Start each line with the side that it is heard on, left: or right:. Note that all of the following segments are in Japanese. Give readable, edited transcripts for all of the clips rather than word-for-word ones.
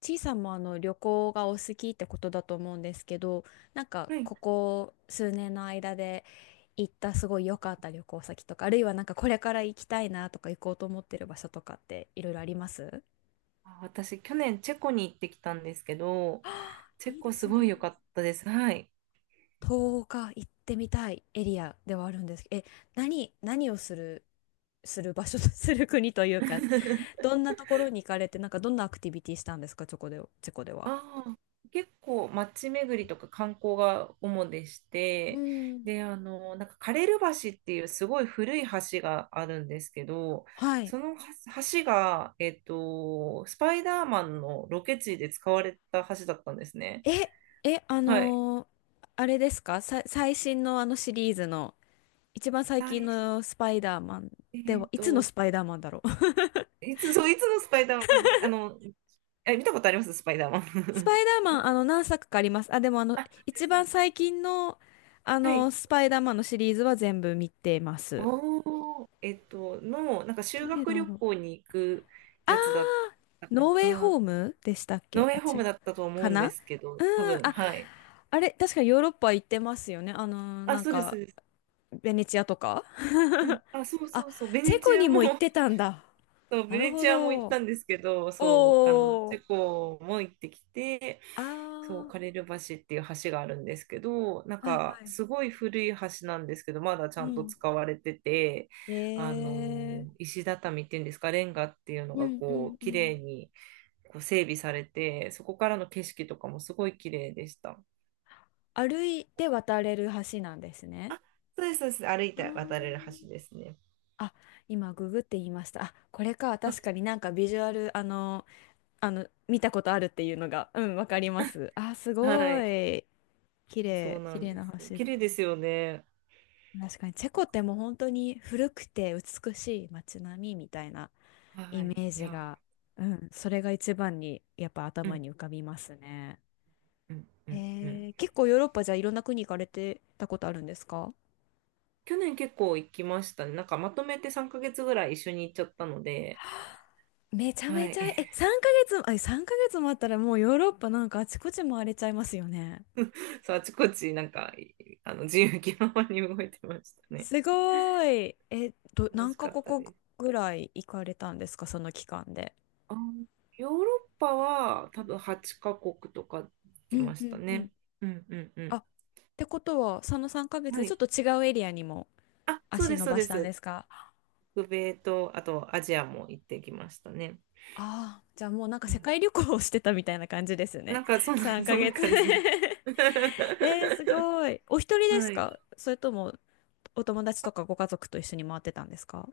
left: ちいさんもあの旅行がお好きってことだと思うんですけど、なんか
right: はい。
left: ここ数年の間で行ったすごい良かった旅行先とか、あるいはなんかこれから行きたいなとか行こうと思ってる場所とかっていろいろあります？
right: あ、私、去年チェコに行ってきたんですけど、
left: あー
right: チ
left: い
right: ェ
left: いで
right: コ
left: す
right: すごい良
left: ね。
right: かったです。はい。
left: 東岡行ってみたいエリアではあるんですけど、何をする、する場所、する国というか、どんなところに行かれて、なんかどんなアクティビティしたんですか、チェコでは？
right: ああ、結構街巡りとか観光が主でし
left: う
right: て、
left: ん。
right: で、あの、なんかカレル橋っていうすごい古い橋があるんですけど、
left: はい。
right: その橋が、スパイダーマンのロケ地で使われた橋だったんですね。
left: え、え、あ
right: はい。
left: のーあれですかさ、最新のあのシリーズの、一番最近
right: 対し
left: のスパイダーマン？
right: え
left: では、
right: っ
left: いつの
right: と、
left: スパイダーマンだろう？
right: そう、いつのスパイダーマン、あの、え、見たことありますスパイダーマ
left: ス
right: ン？
left: パイ ダーマン、何作かあります。あ、でも
right: あで
left: 一
right: すね
left: 番最近の、
right: はい。
left: スパイダーマンのシリーズは全部見てます。
right: おー、なんか修
left: どれだ
right: 学旅
left: ろう？
right: 行に行くやつだったか
left: ノーウェイホ
right: な。
left: ームでしたっけ？
right: ノ
left: あ、
right: 園ホー
left: 違
right: ム
left: う。
right: だったと思
left: か
right: うん
left: な？
right: ですけ
left: う
right: ど、多
left: ー
right: 分、
left: あ、
right: はい。
left: あれ、確かヨーロッパ行ってますよね。
right: あ、
left: なん
right: そうです、そ
left: か、
right: うです。
left: ベネチアとか
right: うん。あ、そうそ
left: あ、
right: うそう。ベ
left: チ
right: ネ
left: ェコ
right: チア
left: に
right: も、
left: も行って たんだ。
right: そう、
left: な
right: ベ
left: る
right: ネ
left: ほ
right: チアも行っ
left: ど。
right: たんですけど、そう、あの、
left: お
right: チ
left: ー。
right: ェコも行ってきて、そう、
left: あ
right: カレル橋っていう橋があるんですけど、なん
left: ー、はい
right: か
left: は
right: す
left: い。
right: ごい古い橋なんですけど、まだち
left: う
right: ゃんと
left: ん。
right: 使われてて、あ
left: え
right: の
left: え。
right: 石畳っていうんですか、レンガっていうの
left: う
right: が
left: んう
right: こ
left: ん
right: う、
left: う
right: 綺
left: ん。
right: 麗にこう整備されて、そこからの景色とかもすごい綺麗でした。
left: 歩いて渡れる橋なんですね。
right: そうです、そうです。歩い
left: あ
right: て渡れる橋
left: ー。
right: ですね。
left: あ、今ググって言いました。あ、これか。確かになんかビジュアル、見たことあるっていうのが、うん、わかりま す。あ、す
right: は
left: ご
right: い、
left: い。
right: そうな
left: 綺
right: ん
left: 麗
right: で
left: な
right: す。
left: 橋
right: 綺
left: だ。
right: 麗ですよね。
left: 確かにチェコってもう本当に古くて美しい街並みみたいな
right: は
left: イメ
right: い、
left: ー
right: い
left: ジ
right: や、
left: が、うん、それが一番にやっぱ
right: う
left: 頭
right: ん
left: に浮かびますね。
right: うんうんうん。
left: 結構ヨーロッパじゃあいろんな国行かれてたことあるんですか？
right: 去年結構行きましたね。なんかまとめて3ヶ月ぐらい一緒に行っちゃったので、
left: めちゃめ
right: は
left: ち
right: い。
left: ゃ、3ヶ月、あ、3ヶ月もあったらもうヨーロッパなんかあちこち回れちゃいますよね。
right: そう、あちこち、なんか、あの、自由気ままに動いてましたね。
left: すごい。
right: 楽
left: 何
right: し
left: カ
right: かった
left: 国
right: です。
left: ぐらい行かれたんですかその期間で？
right: あ、ヨーロッパは多分8カ国とか行
left: う
right: き
left: ん
right: ま
left: う
right: した
left: んうん。
right: ね。うんうん
left: あ、
right: う
left: ってことは、その3ヶ
right: ん。
left: 月
right: は
left: でちょ
right: い。
left: っと違うエリアにも
right: あ、そうで
left: 足
right: す、
left: 伸
right: そう
left: ば
right: で
left: したんで
right: す。
left: すか？
right: 北米と、あとアジアも行ってきましたね。
left: ああ、じゃあもうなんか
right: う
left: 世
right: ん。
left: 界旅行をしてたみたいな感じです
right: な
left: ね。
right: んか、
left: 3
right: そんな
left: ヶ月
right: 感じです。
left: すごい。お一人で
right: は
left: す
right: い。
left: か？それともお友達とかご家族と一緒に回ってたんですか？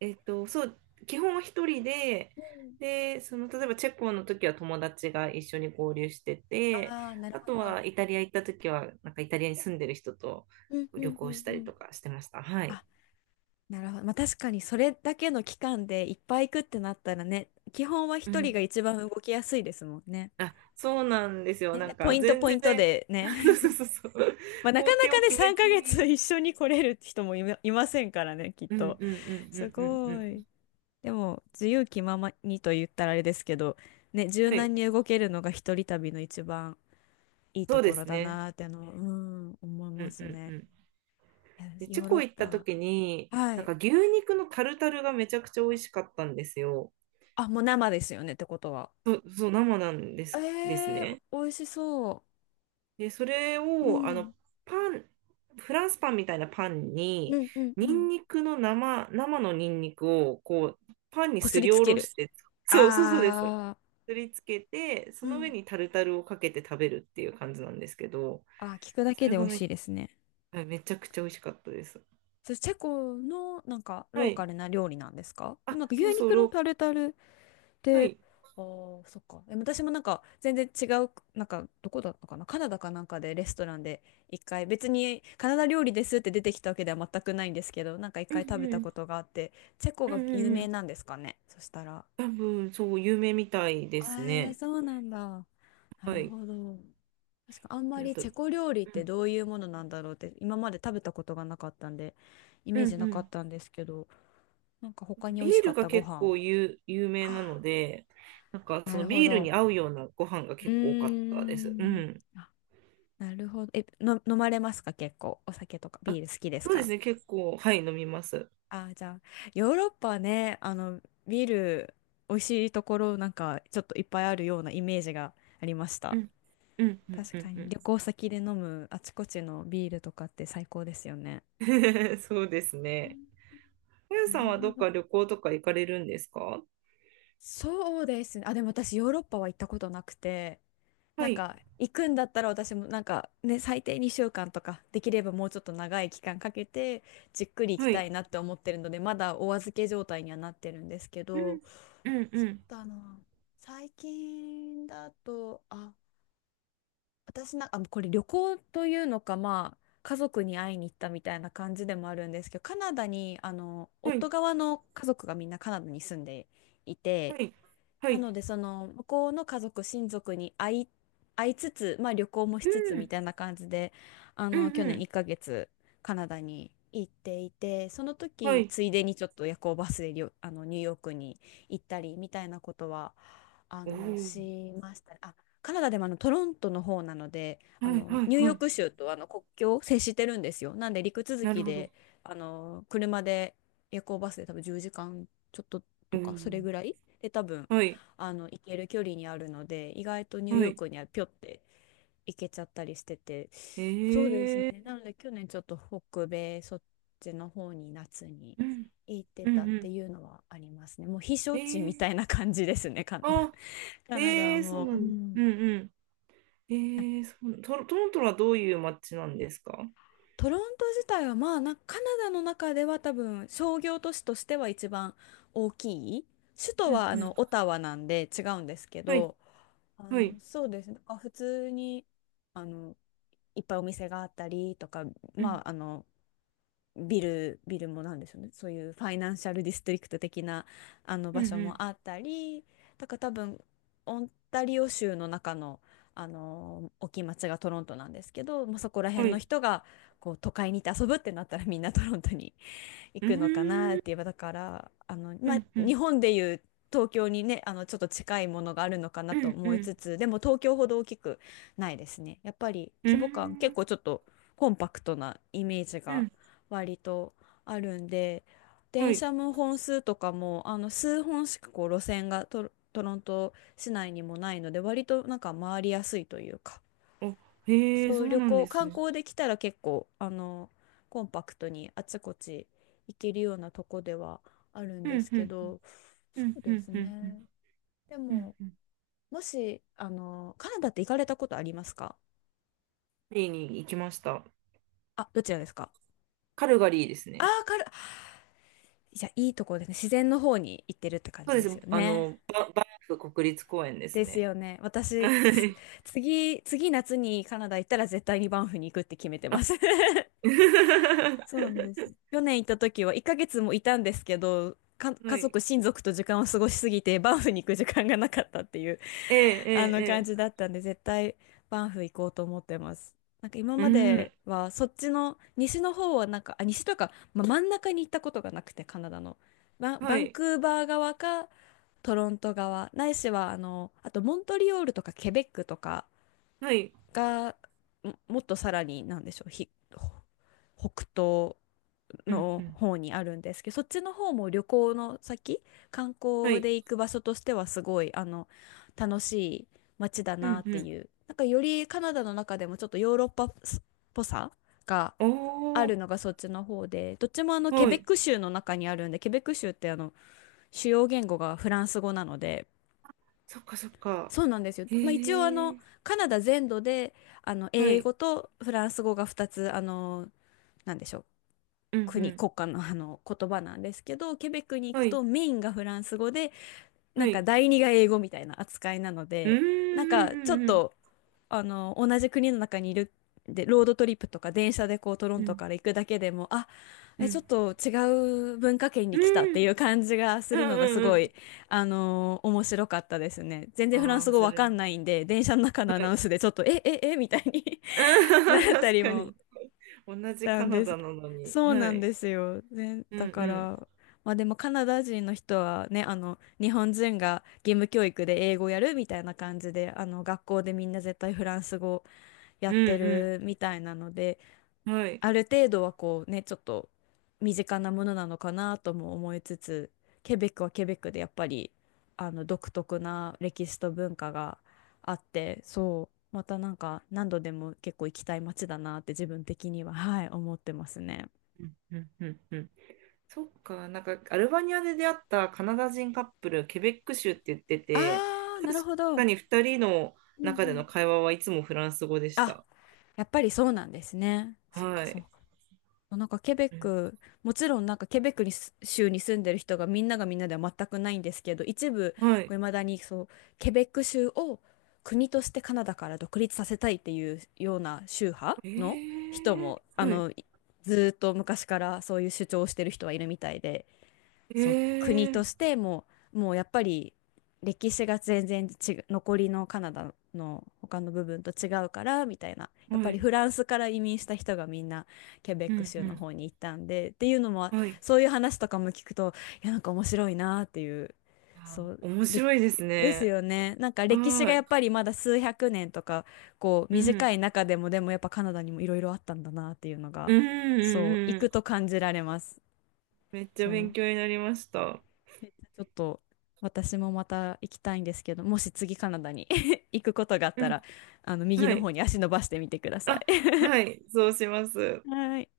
right: そう、基本は一人で、
left: うん。
right: で、その、例えばチェコの時は友達が一緒に合流してて、
left: ああー、なる
right: あ
left: ほ
right: と
left: ど。
right: はイタリア行った時は、なんかイタリアに住んでる人と
left: うんう
right: 旅
left: んう
right: 行
left: ん
right: した
left: う
right: り
left: ん。
right: とかしてました。はい。
left: あ、なるほど。まあ確かにそれだけの期間でいっぱい行くってなったらね、基本は
right: う
left: 一人
right: ん。
left: が一番動きやすいですもんね。
right: あ、そうなんですよ。
left: ね、
right: な
left: で
right: ん
left: ポ
right: か
left: イント
right: 全
left: ポイ
right: 然、
left: ントで
right: そう
left: ね。
right: そう そうそう。
left: まあな
right: 工
left: かな
right: 程
left: か
right: を
left: ね、
right: 決め
left: 3
right: ず
left: ヶ月
right: に、
left: 一緒に来れる人もいませんからね、きっ
right: うん
left: と。
right: うんうんう
left: す
right: んうんう
left: ごい。
right: ん。
left: でも、自由気ままにと言ったらあれですけど、ね、柔
right: はい、
left: 軟に動けるのが一人旅の一番いい
right: そ
left: と
right: うで
left: ころ
right: す
left: だ
right: ね。
left: なーっての、うん、思い
right: う
left: ま
right: んう
left: す
right: んう
left: ね。
right: ん。
left: いや
right: で、チ
left: ヨ
right: ェ
left: ーロ
right: コ
left: ッ
right: 行った
left: パ。
right: 時に、
left: は
right: なん
left: い。
right: か牛肉のタルタルがめちゃくちゃ美味しかったんですよ。
left: あ、もう生ですよね、ってことは。
right: そう、そう、生なんです、ですね。
left: 美味しそ
right: で、それ
left: う。う
right: を、あの、
left: ん。
right: パン、フランスパンみたいなパン
left: う
right: に、
left: んうんう
right: ニ
left: ん。
right: ンニクの生、生のニンニクを、こう、パンに
left: こす
right: す
left: り
right: り
left: つ
right: お
left: け
right: ろ
left: る。
right: して、そうそうそうです。
left: あ
right: すりつけて、そ
left: ー。う
right: の上
left: ん。
right: にタルタルをかけて食べるっていう感じなんですけど、
left: あー、聞くだ
right: そ
left: け
right: れ
left: で美
right: が
left: 味
right: め、
left: しいですね。
right: はい、めちゃくちゃ美味しかったです。
left: それチェコのなんか
right: は
left: ロー
right: い。
left: カルな料理なんですか？で
right: あ、
left: もなんか牛
right: そうそう、
left: 肉のタルタル
right: は
left: で、
right: い。
left: あー、そっか。でも私もなんか全然違う、なんかどこだったかな、カナダかなんかでレストランで一回、別にカナダ料理ですって出てきたわけでは全くないんですけど、なんか一
right: う
left: 回食
right: ん
left: べ
right: う
left: た
right: ん、
left: ことがあって、チェコ
right: うん
left: が
right: う
left: 有
right: んう
left: 名
right: ん。
left: なんですかね、そしたら。
right: 多分、そう、有名みたいですね。
left: そうなんだ。な
right: は
left: る
right: い。
left: ほど。確かあんま
right: で、あ
left: り
right: と、う
left: チェコ料理って
right: ん、
left: どういうものなんだろうって今まで食べたことがなかったんで、イ
right: う
left: メー
right: ん
left: ジな
right: う
left: かっ
right: ん。
left: たんですけど、なんか他に
right: ビ
left: 美味し
right: ー
left: か
right: ル
left: っ
right: が
left: たご
right: 結構
left: 飯？
right: 有名なの
left: あ、
right: で、なんかそ
left: なる
right: の
left: ほ
right: ビール
left: ど。
right: に合うようなご飯が
left: う
right: 結構多かったで
left: ー
right: す。う
left: ん。
right: ん。
left: なるほど。飲まれますか結構？お酒とかビ
right: あ、
left: ール好きです
right: そうで
left: か？
right: すね、結構、はい、飲みます。
left: あー、じゃあ、ヨーロッパはね、ビール、美味しいところなんか、ちょっといっぱいあるようなイメージがありまし
right: う
left: た。
right: ん、うん、うん、
left: 確
right: う
left: か
right: ん、う
left: に。
right: ん。
left: 旅行先で飲むあちこちのビールとかって最高ですよね。
right: そうですね。あや
left: な
right: さん
left: る
right: はど
left: ほ
right: っ
left: ど。
right: か旅行とか行かれるんですか？
left: そうですね。あ、でも私、ヨーロッパは行ったことなくて、な
right: は
left: ん
right: い、
left: か行くんだったら私もなんかね最低2週間とかできればもうちょっと長い期間かけてじっくり行き
right: は
left: た
right: い。
left: いなって思ってるのでまだお預け状態にはなってるんですけ
right: うん、
left: ど、
right: うん、う
left: そう
right: ん。
left: だな、最近だと、あ、私なんか、あ、これ旅行というのか、まあ家族に会いに行ったみたいな感じでもあるんですけど、カナダにあの
right: は
left: 夫
right: い、
left: 側の家族がみんなカナダに住んでい
right: は
left: て。
right: い、は
left: な
right: い。
left: ので、その、向こうの家族、親族に会いつつ、まあ旅行もし
right: う
left: つつみ
right: ん、
left: たいな感じで、
right: う
left: 去
right: ん、う
left: 年1
right: ん。
left: ヶ月、カナダに行っていて、その
right: は
left: 時、
right: い。
left: ついでにちょっと夜行バスでりょ、あの、ニューヨークに行ったり、みたいなことは、
right: おー。
left: しましたね。あ、カナダでもトロントの方なので、
right: はい、はい、
left: ニューヨ
right: は
left: ー
right: い。
left: ク州と国境を接してるんですよ。なんで、陸続
right: なる
left: き
right: ほど。
left: で、車で、夜行バスで多分10時間ちょっと
right: お
left: とか、そ
right: ー。
left: れぐらいで多分、
right: はい、
left: 行ける距離にあるので意外とニュー
right: は
left: ヨー
right: い。
left: クにはぴょって行けちゃったりしてて、そうです
right: えー。
left: ね、なので去年ちょっと北米そっちの方に夏に
right: うん、
left: 行って
right: うん、
left: たっ
right: う
left: て
right: ん。
left: いうのはありますね。もう避暑
right: え
left: 地み
right: ー、
left: たいな感じですね、
right: あ、
left: カナダは
right: えー、そう
left: も
right: な
left: う。う
right: んだ。う
left: ん。
right: んうん。えー、そうトロントはどういう街なんですか？
left: トロント自体はまあな、カナダの中では多分商業都市としては一番大きい。首都
right: うん
left: はあ
right: う
left: の
right: ん。
left: オタワなんで違うんですけ
right: はい、
left: ど、
right: はい。
left: そうですね。なんか普通に、あの、いっぱいお店があったりとか、
right: う
left: ま
right: ん、
left: あ、ビルもなんでしょうね。そういうファイナンシャルディストリクト的な、あの
right: う
left: 場
right: ん、う
left: 所
right: ん。
left: もあったり、だから多分、オンタリオ州の中の、大きい町がトロントなんですけど、まあ、そこら
right: は
left: 辺の
right: い。
left: 人が、こう、都会に行って遊ぶってなったらみんなトロントに行
right: うー
left: くのかなって言
right: ん、
left: えば、だから
right: う
left: まあ、
right: ん、う
left: 日
right: ん、
left: 本でいう東京にね、ちょっと近いものがあるのかな
right: う
left: と
right: ん、
left: 思
right: う
left: いつ
right: ん、
left: つ、でも東京ほど大きくないですね。やっぱり
right: う
left: 規模感結
right: ん、
left: 構ちょっとコンパクトなイメージ
right: う
left: が
right: ん。
left: 割とあるんで、
right: は
left: 電
right: い。
left: 車も本数とかも数本しかこう路線がトロント市内にもないので、割となんか回りやすいというか、
right: あ、へえ、
left: そ
right: そ
left: う、
right: う
left: 旅
right: なん
left: 行
right: です
left: 観
right: ね。
left: 光できたら結構コンパクトにあちこち行けるようなとこではあるん
right: う
left: で
right: ん、
left: す
right: う
left: け
right: ん、
left: ど、
right: う
left: そ
right: ん、
left: う
right: う
left: で
right: ん、
left: す
right: うん、うん、
left: ね、で
right: うん。
left: も
right: うん、
left: もしあのカナダって行かれたことありますか？
right: カルガリーに行きました。
left: あ、どちらですか？
right: カルガリーです
left: あ
right: ね。
left: あー、じゃあいいとこですね、自然の方に行ってるって感
right: そう
left: じ
right: で
left: で
right: す。
left: すよ
right: あ
left: ね。
right: の、バンフ国立公園で
left: で
right: す
left: す
right: ね。
left: よね、
right: はい、
left: 次夏にカナダ行ったら絶対にバンフに行くって決めてま
right: あ。
left: す。 そうなんです。去年行った時は1ヶ月もいたんですけど、
right: は
left: 家
right: い。
left: 族、親族と時間を過ごしすぎて、バンフに行く時間がなかったっていう
right: ええ、
left: あの感
right: え
left: じ
right: え、
left: だったんで、絶対バンフ行こうと思ってます。なんか今
right: ええ。う
left: まで
right: ん。
left: は、そっちの、西の方はなんか、西というか、真ん中に行ったことがなくて、カナダの。
right: は
left: バン
right: い。
left: クーバー側か、トロント側、ないしは、あとモントリオールとかケベックとか
right: はい。
left: が、もっとさらに、なんでしょう、ひ、北東
right: うん、
left: の
right: うん。
left: 方にあるんですけど、そっちの方も旅行の先、観
right: は
left: 光
right: い。
left: で行く場所としてはすごい、楽しい街だ
right: う
left: な
right: ん、
left: っ
right: う
left: て
right: ん。
left: いう。なんかよりカナダの中でもちょっとヨーロッパっぽさが
right: お
left: あ
right: ー。
left: るのがそっちの方で、どっちもあのケ
right: は
left: ベッ
right: い。
left: ク州の中にあるんで、ケベック州ってあの主要言語がフランス語なので、
right: そっか、そっか。
left: そうなんですよ。まあ、一応あ
right: へ
left: の
right: え。
left: カナダ全土であの
right: は
left: 英
right: い。
left: 語とフランス語が2つあのなんでしょう
right: うん、うん。
left: 国家のあの言葉なんですけど、ケベックに行く
right: はい。
left: とメインがフランス語で、な
right: は
left: んか
right: い。
left: 第二が英語みたいな扱いなの
right: うん、
left: で、なんかちょっ
right: うん、うん、
left: と、あの、同じ国の中にいるで、ロードトリップとか電車でこうトロ
right: う
left: ント
right: ん。
left: から行くだけでも、
right: うん、う
left: ちょ
right: ん。
left: っと違う文化圏
right: う
left: に来たってい
right: ん、
left: う感じがす
right: う
left: るの
right: ん、
left: がす
right: うん。う
left: ご
right: ん、
left: い、面白かったですね。全然フラン
right: ああ
left: ス
right: ー、
left: 語
right: そ
left: わ
right: れ。
left: かんないんで、電車の中のア
right: は
left: ナウン
right: い。
left: スでちょっと、みたいに
right: あ
left: な
right: ー、
left: った
right: 確
left: り
right: か
left: も
right: に。同じ
left: た
right: カ
left: ん
right: ナ
left: です。
right: ダなのに。
left: そう
right: は
left: なん
right: い。
left: ですよ。ね、
right: うん、う
left: だか
right: ん。
left: ら、まあでもカナダ人の人はね、あの、日本人が義務教育で英語やるみたいな感じで、あの、学校でみんな絶対フランス語や
right: う
left: って
right: ん、
left: るみたいなので、
right: うん。はい。
left: ある程度はこうね、ちょっと身近なものなのかなとも思いつつ、ケベックはケベックでやっぱりあの独特な歴史と文化があって、そう、またなんか何度でも結構行きたい街だなって自分的には、はい、思ってますね。
right: うん、うん、うん、うん。そっか、なんかアルバニアで出会ったカナダ人カップル、ケベック州って言ってて、
left: あー、な
right: 確
left: るほど。う
right: か
left: ん
right: に2人の
left: う
right: 中で
left: ん
right: の会話はいつもフランス語でし
left: あ、
right: た。
left: やっぱりそうなんですね。そっか
right: は
left: そっ
right: い。
left: なんかケベッ
right: うん、
left: ク、もちろんなんかケベックに州に住んでる人がみんながみんなでは全くないんですけど、一部、
right: はい。
left: こう未だにそう、ケベック州を国としてカナダから独立させたいっていうような宗派
right: え
left: の人
right: ー、
left: も、
right: はい。
left: ずーっと昔からそういう主張をしてる人はいるみたいで。
right: え
left: そう、国とし
right: ー、
left: てもうやっぱり歴史が全然違う、残りのカナダの他の部分と違うからみたいな、やっぱ
right: は
left: り
right: い。
left: フランスから移民した人がみんなケベッ
right: う
left: ク州の
right: ん
left: 方に行ったんでっていうのも、
right: うん。はい。
left: そういう話とかも聞くと、いや、なんか面白いなっていう、
right: あ、
left: そう、
right: 面
left: れ
right: 白いです
left: です
right: ね。
left: よね。なんか歴史
right: は
left: がや
right: い。
left: っぱりまだ数百年とか、こう
right: う
left: 短い
right: ん。
left: 中でも、でもやっぱカナダにもいろいろあったんだなっていうの
right: う
left: が、
right: ん
left: そう、
right: う
left: 行
right: んう
left: く
right: ん。
left: と感じられます。
right: めっちゃ
left: そ
right: 勉
left: う
right: 強になりました。
left: めっちゃちょっと私もまた行きたいんですけど、もし次カナダに 行くことがあっ
right: う
left: たら、
right: ん。
left: あの右
right: は
left: の方
right: い。
left: に足伸ばしてみてくださ
right: あ、
left: い。
right: はい。そうします。
left: はい。